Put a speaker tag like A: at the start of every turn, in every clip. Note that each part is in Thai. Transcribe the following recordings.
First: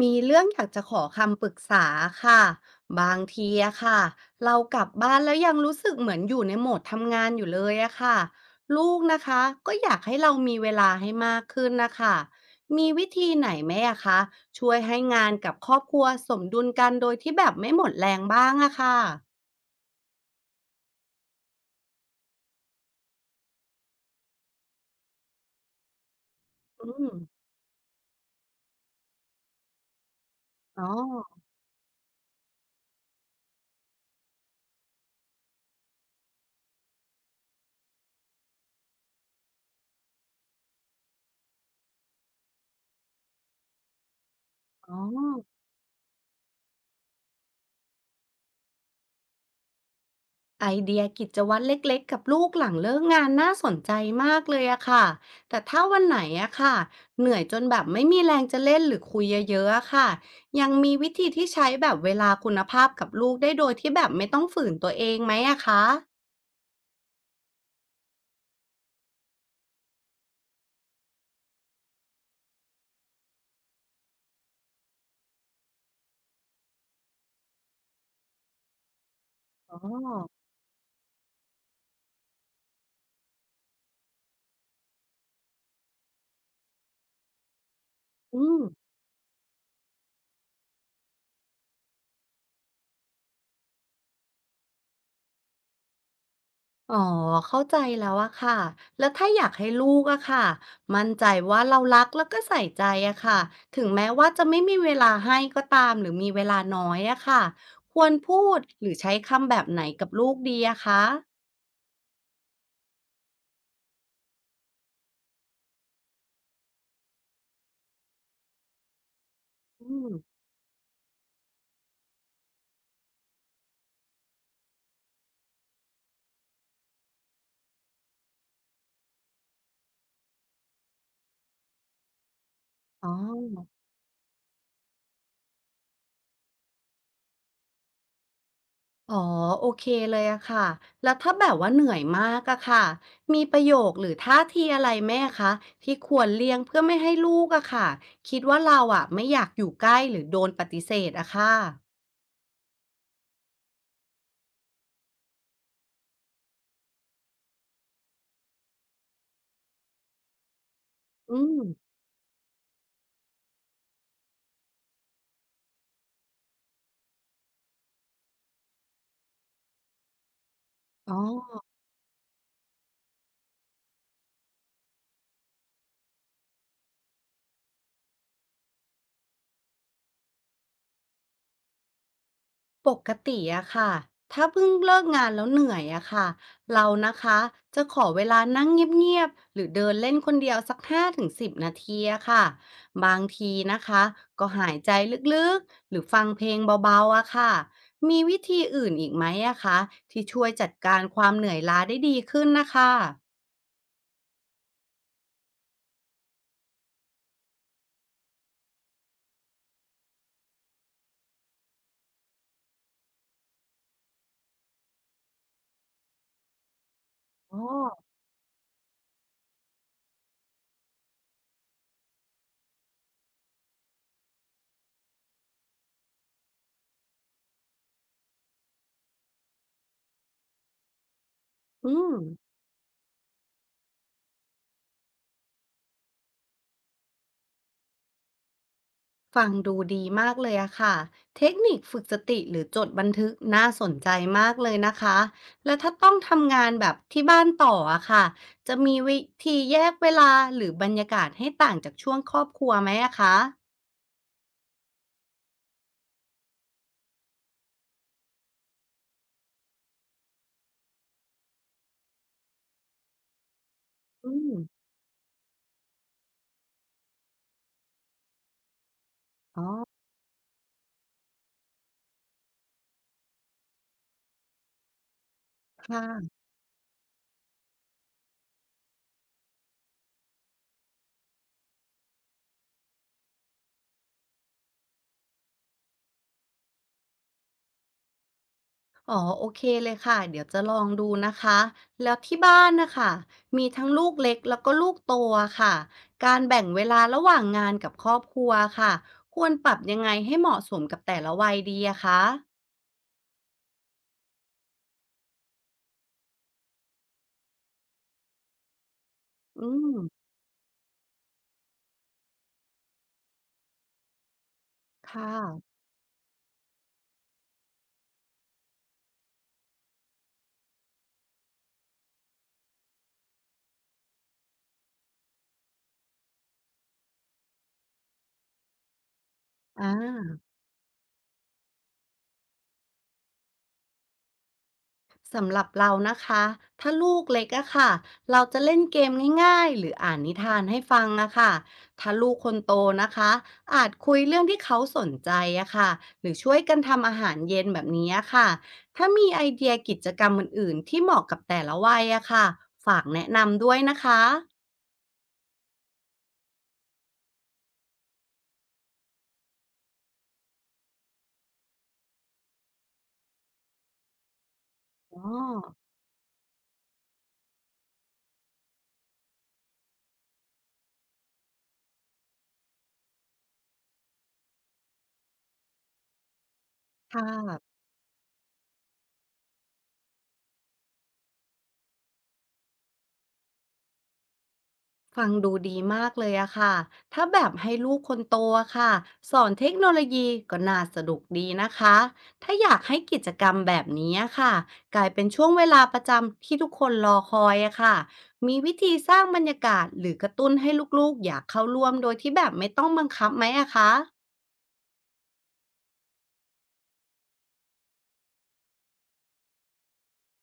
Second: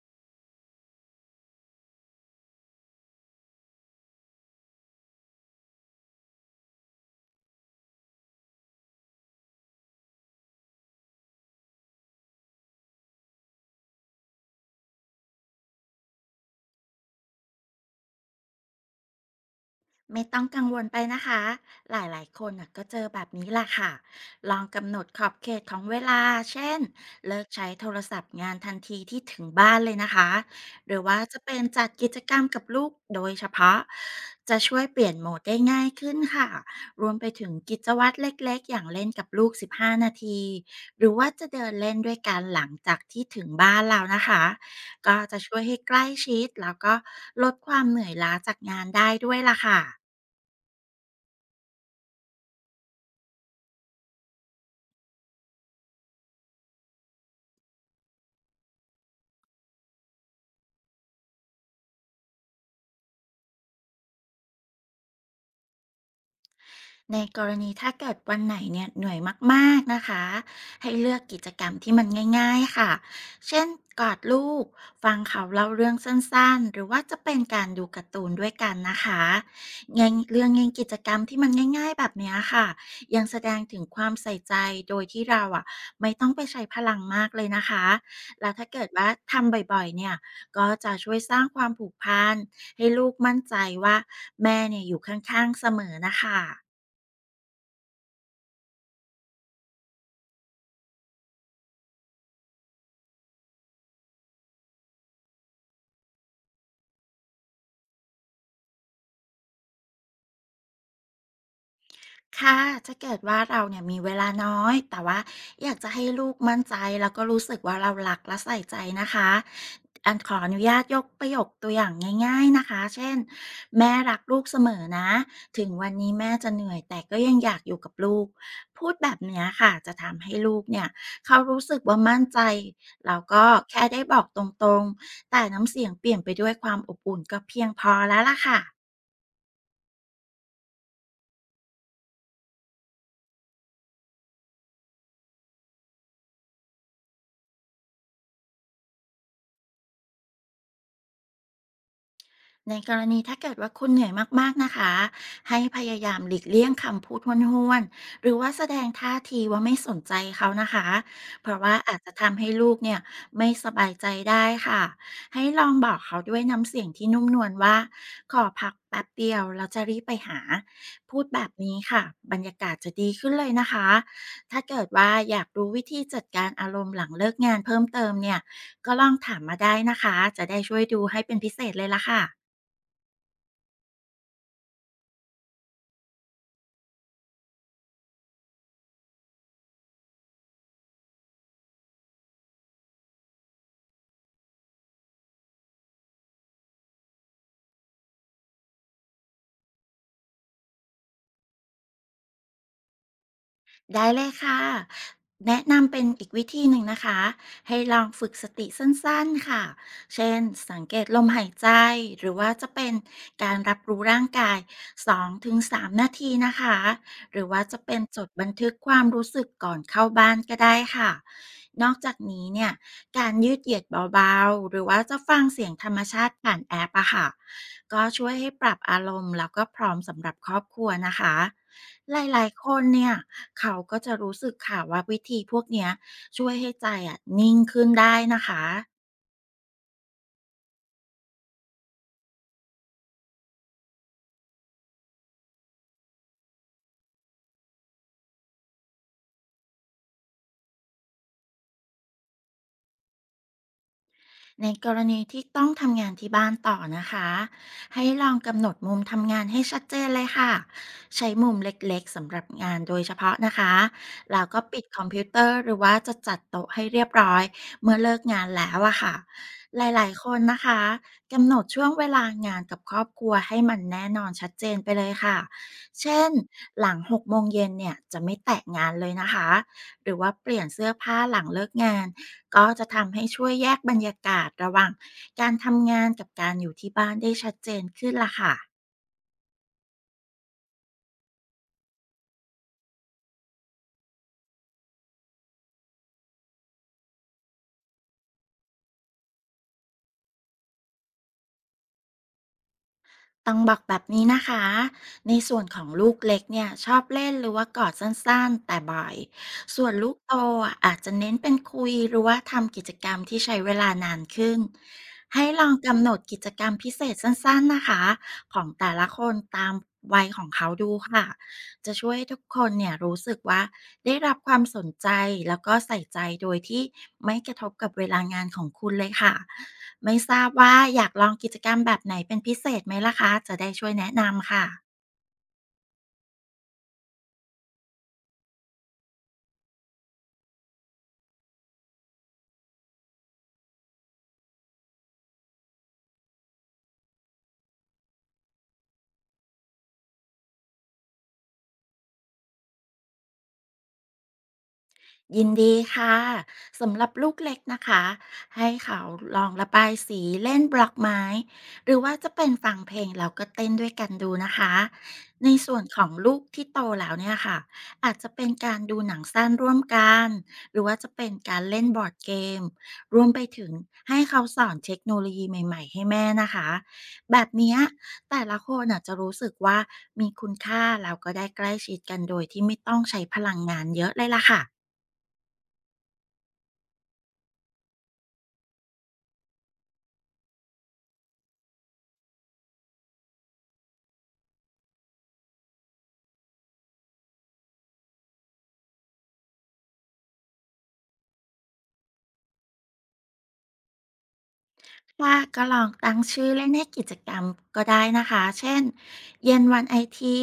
A: มีเรื่องอยากจะขอคำปรึกษาค่ะบางทีอะค่ะเรากลับบ้านแล้วยังรู้สึกเหมือนอยู่ในโหมดทำงานอยู่เลยอะค่ะลูกนะคะก็อยากให้เรามีเวลาให้มากขึ้นนะคะมีวิธีไหนไหมอะคะช่วยให้งานกับครอบครัวสมดุลกันโดยที่แบบไม่หมดแรงบ้างอะค่ะ
B: ไม่ต้องกังวลไปนะคะ หลายๆคนน่ะก็เจอแบบนี้แหละค่ะ ลองกำหนดขอบเขตของเวลา เช่น
A: อืม
B: เลิกใช้โทรศัพท์งานทันทีที่ถึงบ้านเลยนะคะ
A: อ๋
B: หรือว่าจะ
A: อ
B: เป็นจัดกิจกรรมกับลูกโดยเฉพาะ จะช่วยเปลี่ยนโหมดได้ง่ายขึ้นค่ะ รวมไปถึงกิจวัตรเล็กๆอย่างเล่นกับลูก 15 นาที หรือว่าจะเดินเล่นด้วยกันหลังจากที่ถึงบ้านแล้วนะคะ
A: อ๋อ
B: ก็จะช่วยให้ใกล้ชิดแล้วก็ลดความเหนื่อยล้าจากงานได้ด้วยล่ะค่ะ
A: ไอเดียกิจวัตรเล็กๆกับลูกหลังเลิกงานน่าสนใจมากเลยอะค่ะแต่ถ้าวันไหนอะค่ะเหนื่อยจนแบบไม่มีแรงจะเล่นหรือคุยเยอะๆอะค่ะยังมีวิธีที่ใช้แบบเวลาคุณภาพกับลูกได้โดยที่แบบไม่ต้องฝืนตัวเองไหมอะคะ
B: ในกรณีถ้าเกิดวันไหนเนี่ยเหนื่อยมากๆนะคะให้เลือกกิจกรรมที่มันง่ายๆค่ะเช่นกอดลูกฟังเขาเล่าเรื่องสั้นๆหรือว่าจะเป็นการดูการ์ตูนด้วยกันนะคะ
A: อ๋อ
B: งานเรื่องงานกิจกรรมที่มันง่ายๆแบบเนี้ยค่ะยังแสดงถึงความใส่ใจโดยที่เราอ่ะไม่ต้องไปใช้พลังมากเลยนะคะ
A: อื
B: แล้ว
A: ม
B: ถ้าเกิดว่าทำบ่อยๆเนี่ยก็จะช่วยสร้างความผูกพันให้ลูกมั่นใจว่าแม่เนี่ยอยู่ข้างๆเสมอนะคะ
A: อ๋อเข้าใจแล้วอะค่ะแล้วถ้าอยากให้ลูกอะค่ะมั่นใจว่าเรารักแล้วก็ใส่ใจอะค่ะถึงแม้ว่าจะไม่มีเวลาให้ก็ตามหรือมีเวลาน้อยอะค่ะควรพูดหรือใช้คำแบบไหนกับลูกดีอะคะ
B: ค่ะถ้าเกิดว่าเราเนี่ยมีเวลาน้อยแต่ว่าอยากจะให้ลูกมั่นใจแล้วก็รู้สึกว่าเรารักและใส่ใจนะคะ
A: อื
B: อั
A: ม
B: นขออนุญาตยกประโยคตัวอย่างง่ายๆนะคะเช่นแม่รักลูกเสมอนะถึงวันนี้แม่จะเหนื่อยแต่ก็ยังอยากอยู่กับลูก พูดแบบเนี้ยค่ะ จะทำให้ลูกเนี่ยเขารู้สึกว่ามั่นใจ
A: อ๋
B: แล้วก็
A: อ
B: แค่ได้บอกตรงๆ แต่น้ำเสียงเปลี่ยนไปด้วยความอบอุ่นก็เพียงพอแล้วล่ะค่ะ
A: อ๋อโอเคเลยอะค่ะแล้วถ้าแบบว่าเหนื่อยมากอะค่ะมีประโยคหรือท่าทีอะไรไหมอะคะที่ควรเลี่ยงเพื่อไม่ให้ลูกอะค่ะคิดว่าเราอะไม่อยากอยู่ใกล้หรือโดนปฏิเสธอะค่ะ
B: ในกรณีถ้าเกิดว่าคุณเหนื่อยมากๆนะคะให้พยายามหลีกเลี่ยงคำพูดห้วนๆหรือว่าแสดงท่าทีว่าไม่สนใจเขานะคะ
A: อื
B: เพ
A: ม
B: ราะว่าอาจจะทำให้ลูกเนี่ยไม่สบายใจได้ค่ะให้ลองบอกเขาด้วยน้ำเสียงที่นุ่มนวลว่าขอพักแป๊บเดียวเราจะรีบไปหา
A: อ๋
B: พู
A: อ
B: ดแบบนี้ค่ะบรรยากาศจะดีขึ้นเลยนะคะถ้าเกิดว่าอยากรู้วิธีจัดการอารมณ์หลังเลิกงานเพิ่มเติมเนี่ยก็ลองถามมาได้นะคะจะได้ช่วยดูให้เป็นพิเศษเลยล่ะค่ะ
A: ปกติอะค่ะถ้าเพิ่งเลิกงานแล้วเหนื่อยอะค่ะเรานะคะจะขอเวลานั่งเงียบๆ หรือเดินเล่นคนเดียวสัก5 ถึง 10 นาทีอะค่ะบางทีนะคะก็หายใจลึกๆ หรือฟังเพลงเบาๆอะค่ะมีวิธีอื่นอีกไหมอะคะที่ช่วยจัดการความเหนื่อยล้าได้ดีขึ้นนะคะ
B: ได้เลยค่ะแนะนำเป็นอีกวิธีหนึ่งนะคะให้ลองฝึกสติสั้นๆค่ะเช่นสังเกตลมหายใจหรือว่าจะเป็นการรับรู้ร่างกาย2-3นาทีนะคะหรือ
A: อ๋
B: ว่า
A: อ
B: จะเป็นจดบันทึกความรู้สึกก่อนเข้าบ้านก็ได้ค่ะนอกจากนี้เนี่ยการยืดเหยียดเบาๆหรือว่าจะฟังเสียงธรรมชาติผ่านแอปอะค่ะ ก็ช่วยให้ปรับอารมณ์แล้วก็พร้อมสำหรับครอบครัวนะคะ
A: อืม
B: หลายๆคนเนี่ยเขาก็จะรู้สึกค่ะว่าวิธีพวกเนี้ยช่วยให้ใจอ่ะนิ่งขึ้นได้นะคะ
A: ฟังดูดีมากเลยอะค่ะเทคนิคฝึกสติหรือจดบันทึกน่าสนใจมากเลยนะคะแล้วถ้าต้องทำงานแบบที่บ้านต่ออะค่ะจะมีวิธีแยกเวลาหรือบรรยากาศให้ต่างจากช่วงครอบครัวไหมอะคะ
B: ในกรณีที่ต้องทำงานที่บ้านต่อนะคะให้ลองกำหนดมุมทำงานให้ชัดเจนเลยค่ะใช้มุมเล็กๆสำหรับงานโดยเฉพาะนะคะ
A: อื
B: แล้ว
A: ม
B: ก็ปิดคอมพิวเตอร์หรือว่าจะจัดโต๊ะให้เรียบร้อยเมื่อเลิกงานแล้วอะค่ะ
A: อ๋อ
B: หลายๆคนนะคะกำหนดช่วงเวลางานกับครอบครัวให้มันแน่นอนชัดเจนไปเลยค่ะเช่น
A: ค่ะ
B: หลังหกโมงเย็นเนี่ยจะไม่แตะงานเลยนะคะหรือว่าเปลี่ยนเสื้อผ้าหลังเลิกงาน ก็จะทำให้ช่วยแยกบรรยากาศระหว่างการทำงานกับการอยู่ที่บ้านได้ชัดเจนขึ้นล่ะค่ะ
A: อ๋อโอเคเลยค่ะเดี๋ยวจะลองดูนะคะแล้วที่บ้านนะคะมีทั้งลูกเล็กแล้วก็ลูกโตอะค่ะการแบ่งเวลาระหว่างงานกับครอบครัวค่ะควรปรับยังไงให้เหมาะสมกับแต่ละวัยดีอะคะ
B: ต้องบอกแบบนี้นะคะ ในส่วนของลูกเล็กเนี่ยชอบเล่นหรือว่ากอดสั้นๆแต่บ่อย
A: อื
B: ส่วน
A: ม
B: ลูกโตอะอาจจะเน้นเป็นคุยหรือว่าทำกิจกรรมที่ใช้เวลานานขึ้น
A: ค่ะ
B: ให้ลองกำหนดกิจกรรมพิเศษสั้นๆนะคะของแต่ละคนตามวัยของเขาดูค่ะจะช่วยให้ทุกคนเนี่ยรู้สึกว่า ได้รับความสนใจแล้วก็ใส่ใจโดยที่ไม่กระทบกับเวลางานของคุณเลยค่ะ
A: อา
B: ไม่ทราบว่าอยากลองกิจกรรมแบบไหนเป็นพิเศษไหมล่ะคะ จะได้ช่วยแนะนำค่ะ
A: สำหรับเรานะคะ ถ้าลูกเล็กอะค่ะเราจะเล่นเกมง่ายๆหรืออ่านนิทานให้ฟังอะค่ะถ้าลูกคนโตนะคะอาจคุยเรื่องที่เขาสนใจอะค่ะหรือช่วยกันทำอาหารเย็นแบบนี้อะค่ะถ้ามีไอเดียกิจกรรมอื่นๆที่เหมาะกับแต่ละวัยอะค่ะฝากแนะนำด้วยนะคะ
B: ยินดีค่ะสำหรับลูกเล็กนะคะให้เขาลองระบายสีเล่นบล็อกไม้หรือว่าจะเป็นฟังเพลงแล้วก็เต้นด้วยกันดูนะคะ
A: อ๋อ
B: ในส่วนของลูกที่โตแล้วเนี่ยค่ะอาจจะเป็นการดูหนังสั้นร่วมกันหรือว่าจะเป็นการเล่นบอร์ดเกมรวมไปถึงให้เขาสอนเทคโนโลยีใหม่ๆให้แม่นะคะ
A: ค่
B: แบบ
A: ะ
B: เนี้ยแต่ละคนอาจจะรู้สึกว่ามีคุณค่าแล้วก็ได้ใกล้ชิดกันโดยที่ไม่ต้องใช้พลังงานเยอะเลยล่ะค่ะ
A: ฟังดูดีมากเลยอะค่ะ ถ้าแบบให้ลูกคนโตอะค่ะสอนเทคโนโลยีก็น่าสนุกดีนะคะ ถ้าอยากให้กิจกรรมแบบนี้อะค่ะกลายเป็นช่วงเวลาประจำที่ทุกคนรอคอยอะค่ะมีวิธีสร้างบรรยากาศหรือกระตุ้นให้ลูกๆอยากเข้าร่วมโดยที่แบบไม่ต้องบังคับไหมอะคะ
B: ค่ะก็ลองตั้งชื่อเล่นให้กิจกรรมก็ได้นะคะเช่นเย็นวันไอที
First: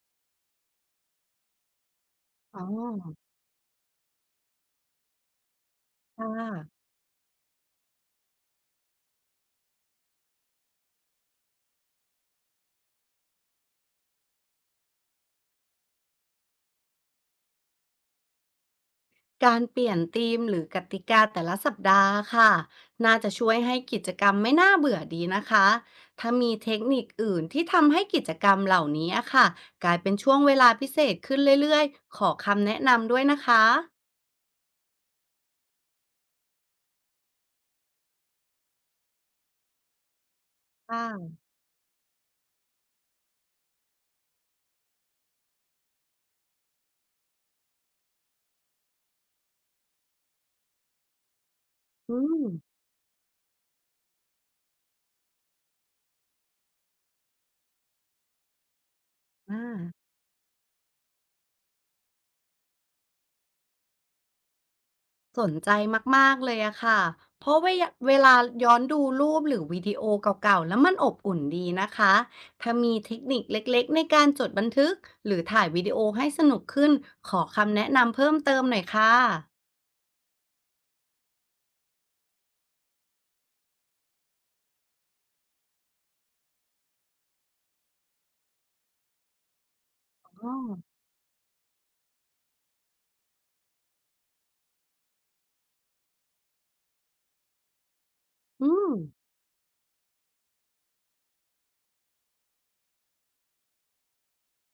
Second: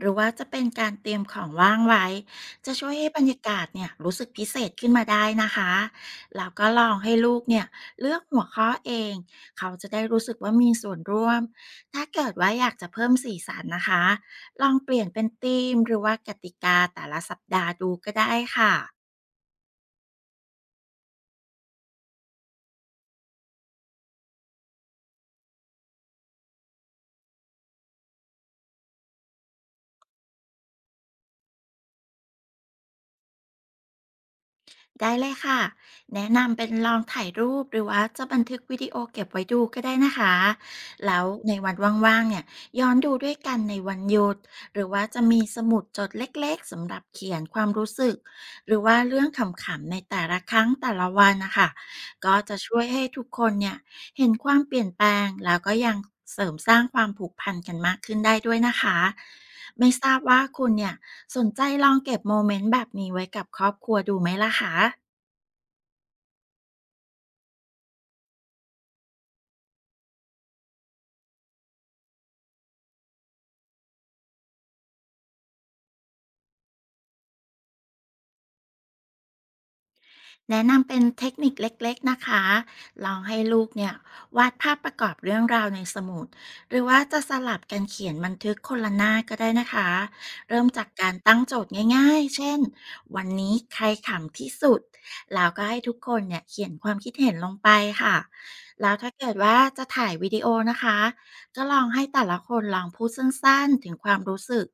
B: หรือว่าจะเป็นการเตรียมของว่างไว้
A: อ๋อ
B: จะช่วยให้บรรยากาศเนี่ยรู้สึกพิเศษขึ้นมาได้นะคะ
A: ค่
B: แล้วก็ล
A: ะ
B: องให้ลูกเนี่ยเลือกหัวข้อเองเขาจะได้รู้สึกว่ามีส่วนร่วมถ้าเกิดว่าอยากจะเพิ่มสีสันนะคะลองเปลี่ยนเป็นธีมหรือว่ากติกาแต่ละสัปดาห์ดูก็ได้ค่ะ
A: การเปลี่ยนธีมหรือกติกาแต่ละสัปดาห์ค่ะน่าจะช่วยให้กิจกรรมไม่น่าเบื่อดีนะคะถ้ามีเทคนิคอื่นที่ทำให้กิจกรรมเหล่านี้อะค่ะกลายเป็นช่วงเวลาพิเศษขึ้นเรื่อยๆขอคำแนะนำด้วยนะคะ
B: ได้เลยค่ะแนะนำเป็นลองถ่ายรูปหรือว่าจะบันทึกวิดีโอเก็บไว้ดูก็ได้นะคะแล้ว
A: ค่ะ
B: ในวันว่างๆเนี่ยย้อนดูด้วยกันในวันหยุดหรือว่าจะมีสมุดจดเล็กๆสำหรับเขียนความรู้สึกหรือว่าเรื่องขำๆในแต่ละครั้งแต่ละวันนะคะ
A: อื
B: ก็
A: ม
B: จะช่วยให้ทุกคนเนี่ยเห็นความเปลี่ยนแปลงแล้วก็ยังเสริมสร้างความผูกพันกันมากขึ้นได้ด้วยนะคะ
A: อ่า
B: ไม่ทราบว่าคุณเนี่ยสนใจลองเก็บโมเมนต์แบบนี้ไว้กับครอบครัวดูไหมล่ะคะ
A: สนใจมากๆเลยอะค่ะ เพราะเวลาย้อนดูรูปหรือวิดีโอเก่าๆ แล้วมันอบอุ่นดีนะคะ ถ้ามีเทคนิคเล็กๆ ในการจดบันทึกหรือถ่ายวิดีโอให้สนุกขึ้น ขอคำแนะนำเพิ่มเติมหน่อยค่ะ
B: แนะนำเป็นเทคนิคเล็กๆนะคะลองให้ลูกเนี่ยวาดภาพประกอบเรื่องราวในสมุดหรือว่าจะสลับกันเขียนบันทึกคนละหน้าก็ได้นะคะ
A: อ๋อ
B: เริ่มจากการตั้งโจทย์ง่ายๆ เช่น วันนี้ใครขำที่สุด แล้วก็ให้ทุกคนเนี่ยเขียนความคิดเห็นลงไปค่ะ
A: อื
B: แล้
A: ม
B: วถ้าเกิดว่าจะถ่ายวิดีโอนะคะก็ลองให้แต่ละคนลองพูดสั้นๆถึงความรู้สึก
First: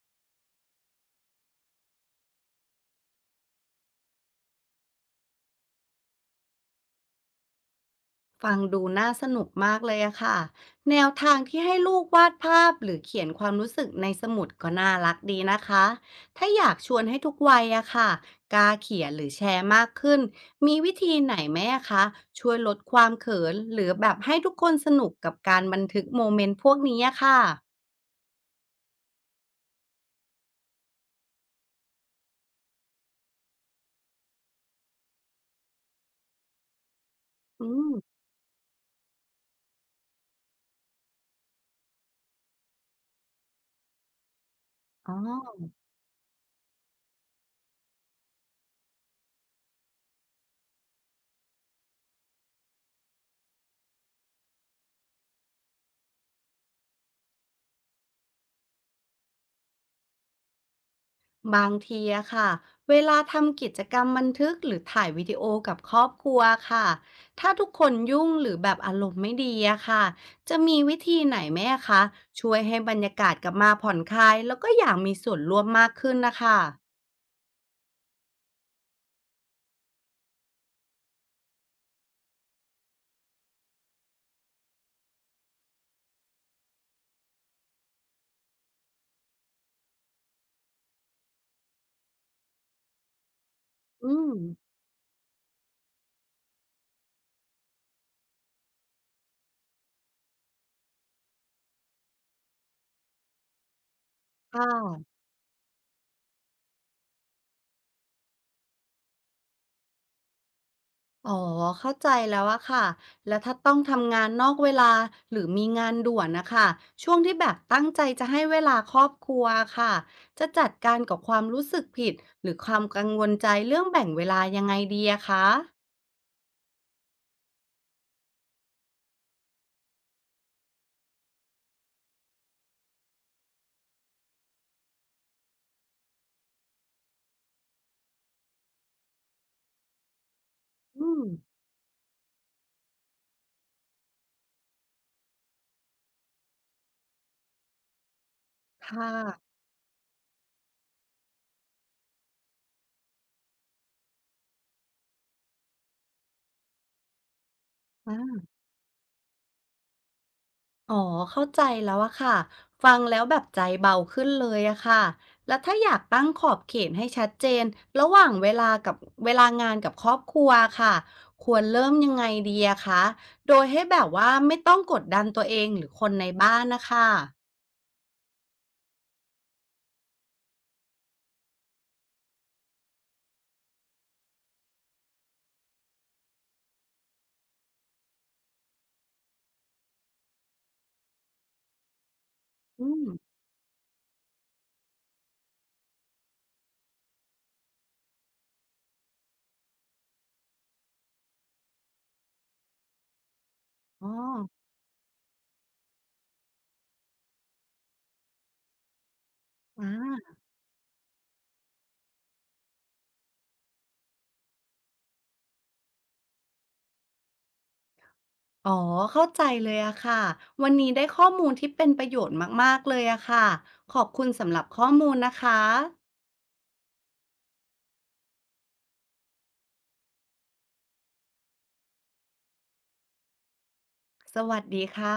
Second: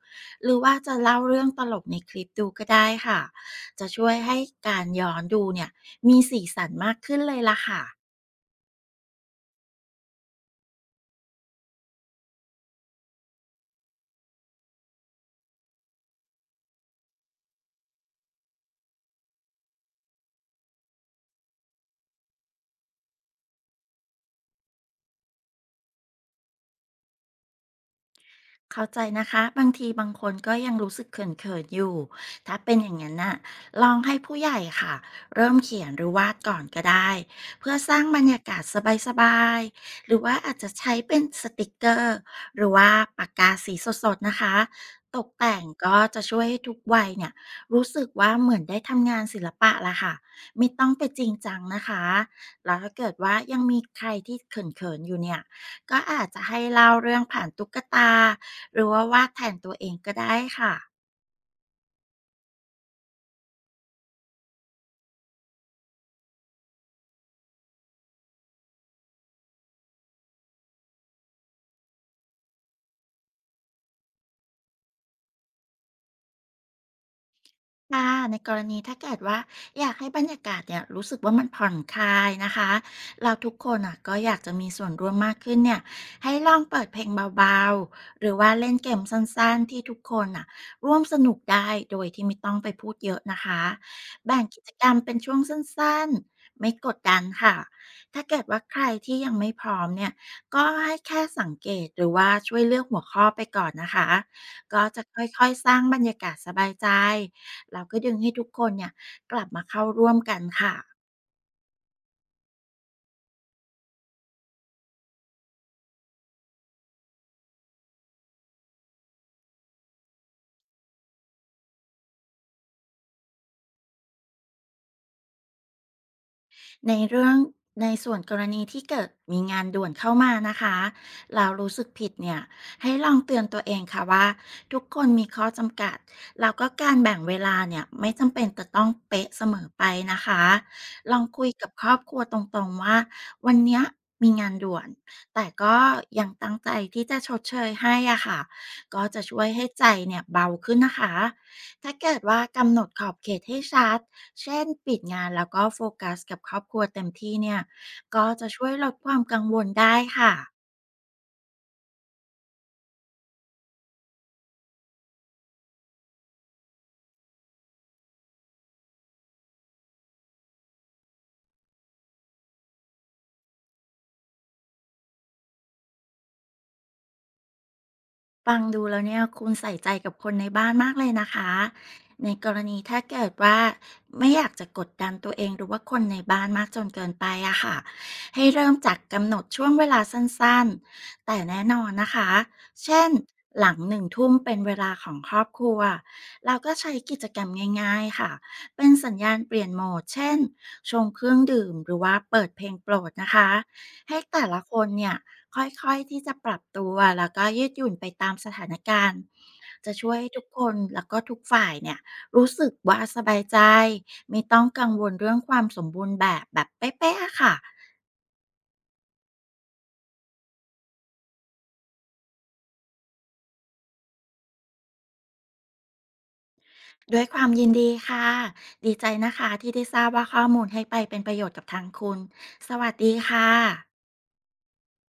B: หรือว่าจะเล่าเรื่องตลกในคลิปดูก็ได้ค่ะ จะช่วยให้การย้อนดูเนี่ยมีสีสันมากขึ้นเลยล่ะค่ะ
A: ฟังดูน่าสนุกมากเลยอะค่ะแนวทางที่ให้ลูกวาดภาพหรือเขียนความรู้สึกในสมุดก็น่ารักดีนะคะถ้าอยากชวนให้ทุกวัยอะค่ะกล้าเขียนหรือแชร์มากขึ้นมีวิธีไหนไหมอะคะช่วยลดความเขินหรือแบบให้ทุกคนสนุกกับการบันทึกโมเมนต์พวกนี้อะค่ะ
B: เข้าใจนะคะบางทีบางคนก็ยังรู้สึกเขินๆอยู่ถ้าเป็นอย่างนั้นน่ะลองให้ผู้ใหญ่ค่ะเริ่มเขียนหรือวาดก่อนก็ได้
A: อื
B: เพื่อส
A: ม
B: ร้างบรรยากาศสบายๆหรือว่าอาจจะใช้เป็นสติกเกอร์หรือว่าปากกาสีสดๆนะคะ
A: อ๋
B: ตกแต่ง
A: อ
B: ก็จะช่วยให้ทุกวัยเนี่ยรู้สึกว่าเหมือนได้ทำงานศิลปะละค่ะไม่ต้องไปจริงจังนะคะแล้วถ้าเกิดว่ายังมีใครที่เขินๆอยู่เนี่ย ก็อาจจะให้เล่าเรื่องผ่านตุ๊กตาหรือว่าวาดแทนตัวเองก็ได้ค่ะ
A: บางทีอะค่ะเวลาทำกิจกรรมบันทึกหรือถ่ายวิดีโอกับครอบครัวค่ะถ้าทุกคนยุ่งหรือแบบอารมณ์ไม่ดีอะค่ะจะมีวิธีไหนไหมอะคะช่วยให้บรรยากาศกลับมาผ่อนคลายแล้วก็อยากมีส่วนร่วมมากขึ้นนะคะ
B: ค่ะในกรณีถ้าเกิดว่าอยากให้บรรยากาศเนี่ยรู้สึกว่ามันผ่อนคลายนะคะเราทุกคนอ่ะก็อยากจะมีส่วนร่วมมากขึ้นเนี่ยให้ลองเปิดเพลงเบาๆหรือว่าเล่นเกมสั้นๆที่ทุกคนอ่ะร่วมสนุกได้โดยที่ไม่ต้องไปพูดเยอะนะคะ
A: อืม
B: แบ่งกิจกรรมเป็นช่วงสั้นๆไม่กดดันค่ะถ้าเกิดว่าใครที่ยังไม่พร้อมเนี่ยก็ให้แค่สังเกตหรือว่าช่วยเลือกหัวข้อไปก่อนนะคะ
A: ค่
B: ก็จะ
A: ะ
B: ค่อยๆสร้างบรรยากาศสบายใจ แล้วก็ดึงให้ทุกคนเนี่ยกลับมาเข้าร่วมกันค่ะ
A: อ๋อเข้าใจแล้วอะค่ะแล้วถ้าต้องทำงานนอกเวลาหรือมีงานด่วนนะคะช่วงที่แบบตั้งใจจะให้เวลาครอบครัวค่ะจะจัดการกับความรู้สึกผิดหรือความกังวลใจเรื่องแบ่งเวลายังไงดีอะคะ
B: ในเรื่องในส่วนกรณีที่เกิดมีงานด่วนเข้ามานะคะเรารู้สึกผิดเนี่ยให้ลองเตือนตัวเองค่ะว่าทุกคนมีข้อจำกัดแล้วก็การแบ่งเวลาเนี่ยไม่จำเป็นจะต้องเป๊ะเสมอไปนะคะ
A: อื
B: ลอง
A: ม
B: คุยกับครอบครัวตรงๆว่าวันเนี้ยมีงานด่วนแต่ก็ยังตั้งใจที่จะชดเชยให้อะค่ะก็
A: ค่ะ
B: จะช่วยให้ใจเนี่ยเบาขึ้นนะคะ ถ้าเกิดว่ากำหนดขอบเขตให้ชัดเช่นปิดงานแล้วก็โฟกัสกับครอบครัวเต็มที่เนี่ย ก็
A: า
B: จะช่วยลดความกังวลได้ค่ะ
A: อ๋อเข้าใจแล้วอะค่ะฟังแล้วแบบใจเบาขึ้นเลยอะค่ะแล้วถ้าอยากตั้งขอบเขตให้ชัดเจนระหว่างเวลากับเวลางานกับครอบครัวค่ะควรเริ่มยังไงดีอะคะโดยให้แบบว่าไม่ต้องกดดันตัวเองหรือคนในบ้านนะคะ
B: ฟังดูแล้วเนี่ยคุณใส่ใจกับคนในบ้านมากเลยนะคะในกรณีถ้าเกิดว่าไม่อยากจะกดดันตัวเองหรือว่าคนในบ้านมากจนเกินไปอะค่ะให้เริ่มจากกำหนดช่วงเวลาสั้นๆแต่แน่นอนนะคะ
A: อื
B: เช่
A: ม
B: นหลังหนึ่งทุ่มเป็นเวลาของครอบครัวเราก็ใช้กิจกรรมง่ายๆค่ะเป็นสัญญาณเปลี่ยนโหมดเช่นชงเครื่องดื่มหรือว่าเปิดเพลงโปรดนะคะ
A: อ๋อ
B: ให้แต่ละคนเนี่ยค่อยๆที่จะปรับตัวแล้วก็ยืดหยุ่นไปตามสถานการณ์
A: อ
B: จะช่วยให้
A: า
B: ทุกคนแล้วก็ทุกฝ่ายเนี่ยรู้สึกว่าสบายใจไม่ต้องกังวลเรื่องความสมบูรณ์แบบแบบเป๊ะๆอะค่ะ
A: อ๋อเข้าใจเลยอะค่ะวันนี้ได้ข้อมูลที่เป็นประโยชน์มากๆเลยอะค่ะขอบคุณสำหรับข้อมูลนะคะ
B: ด้วยความยินดีค่ะดีใจนะคะที่ได้ทราบว่าข้อมูลให้ไปเป็นประโยชน์กับทางคุณสวัสดีค่ะ
A: สวัสดีค่ะ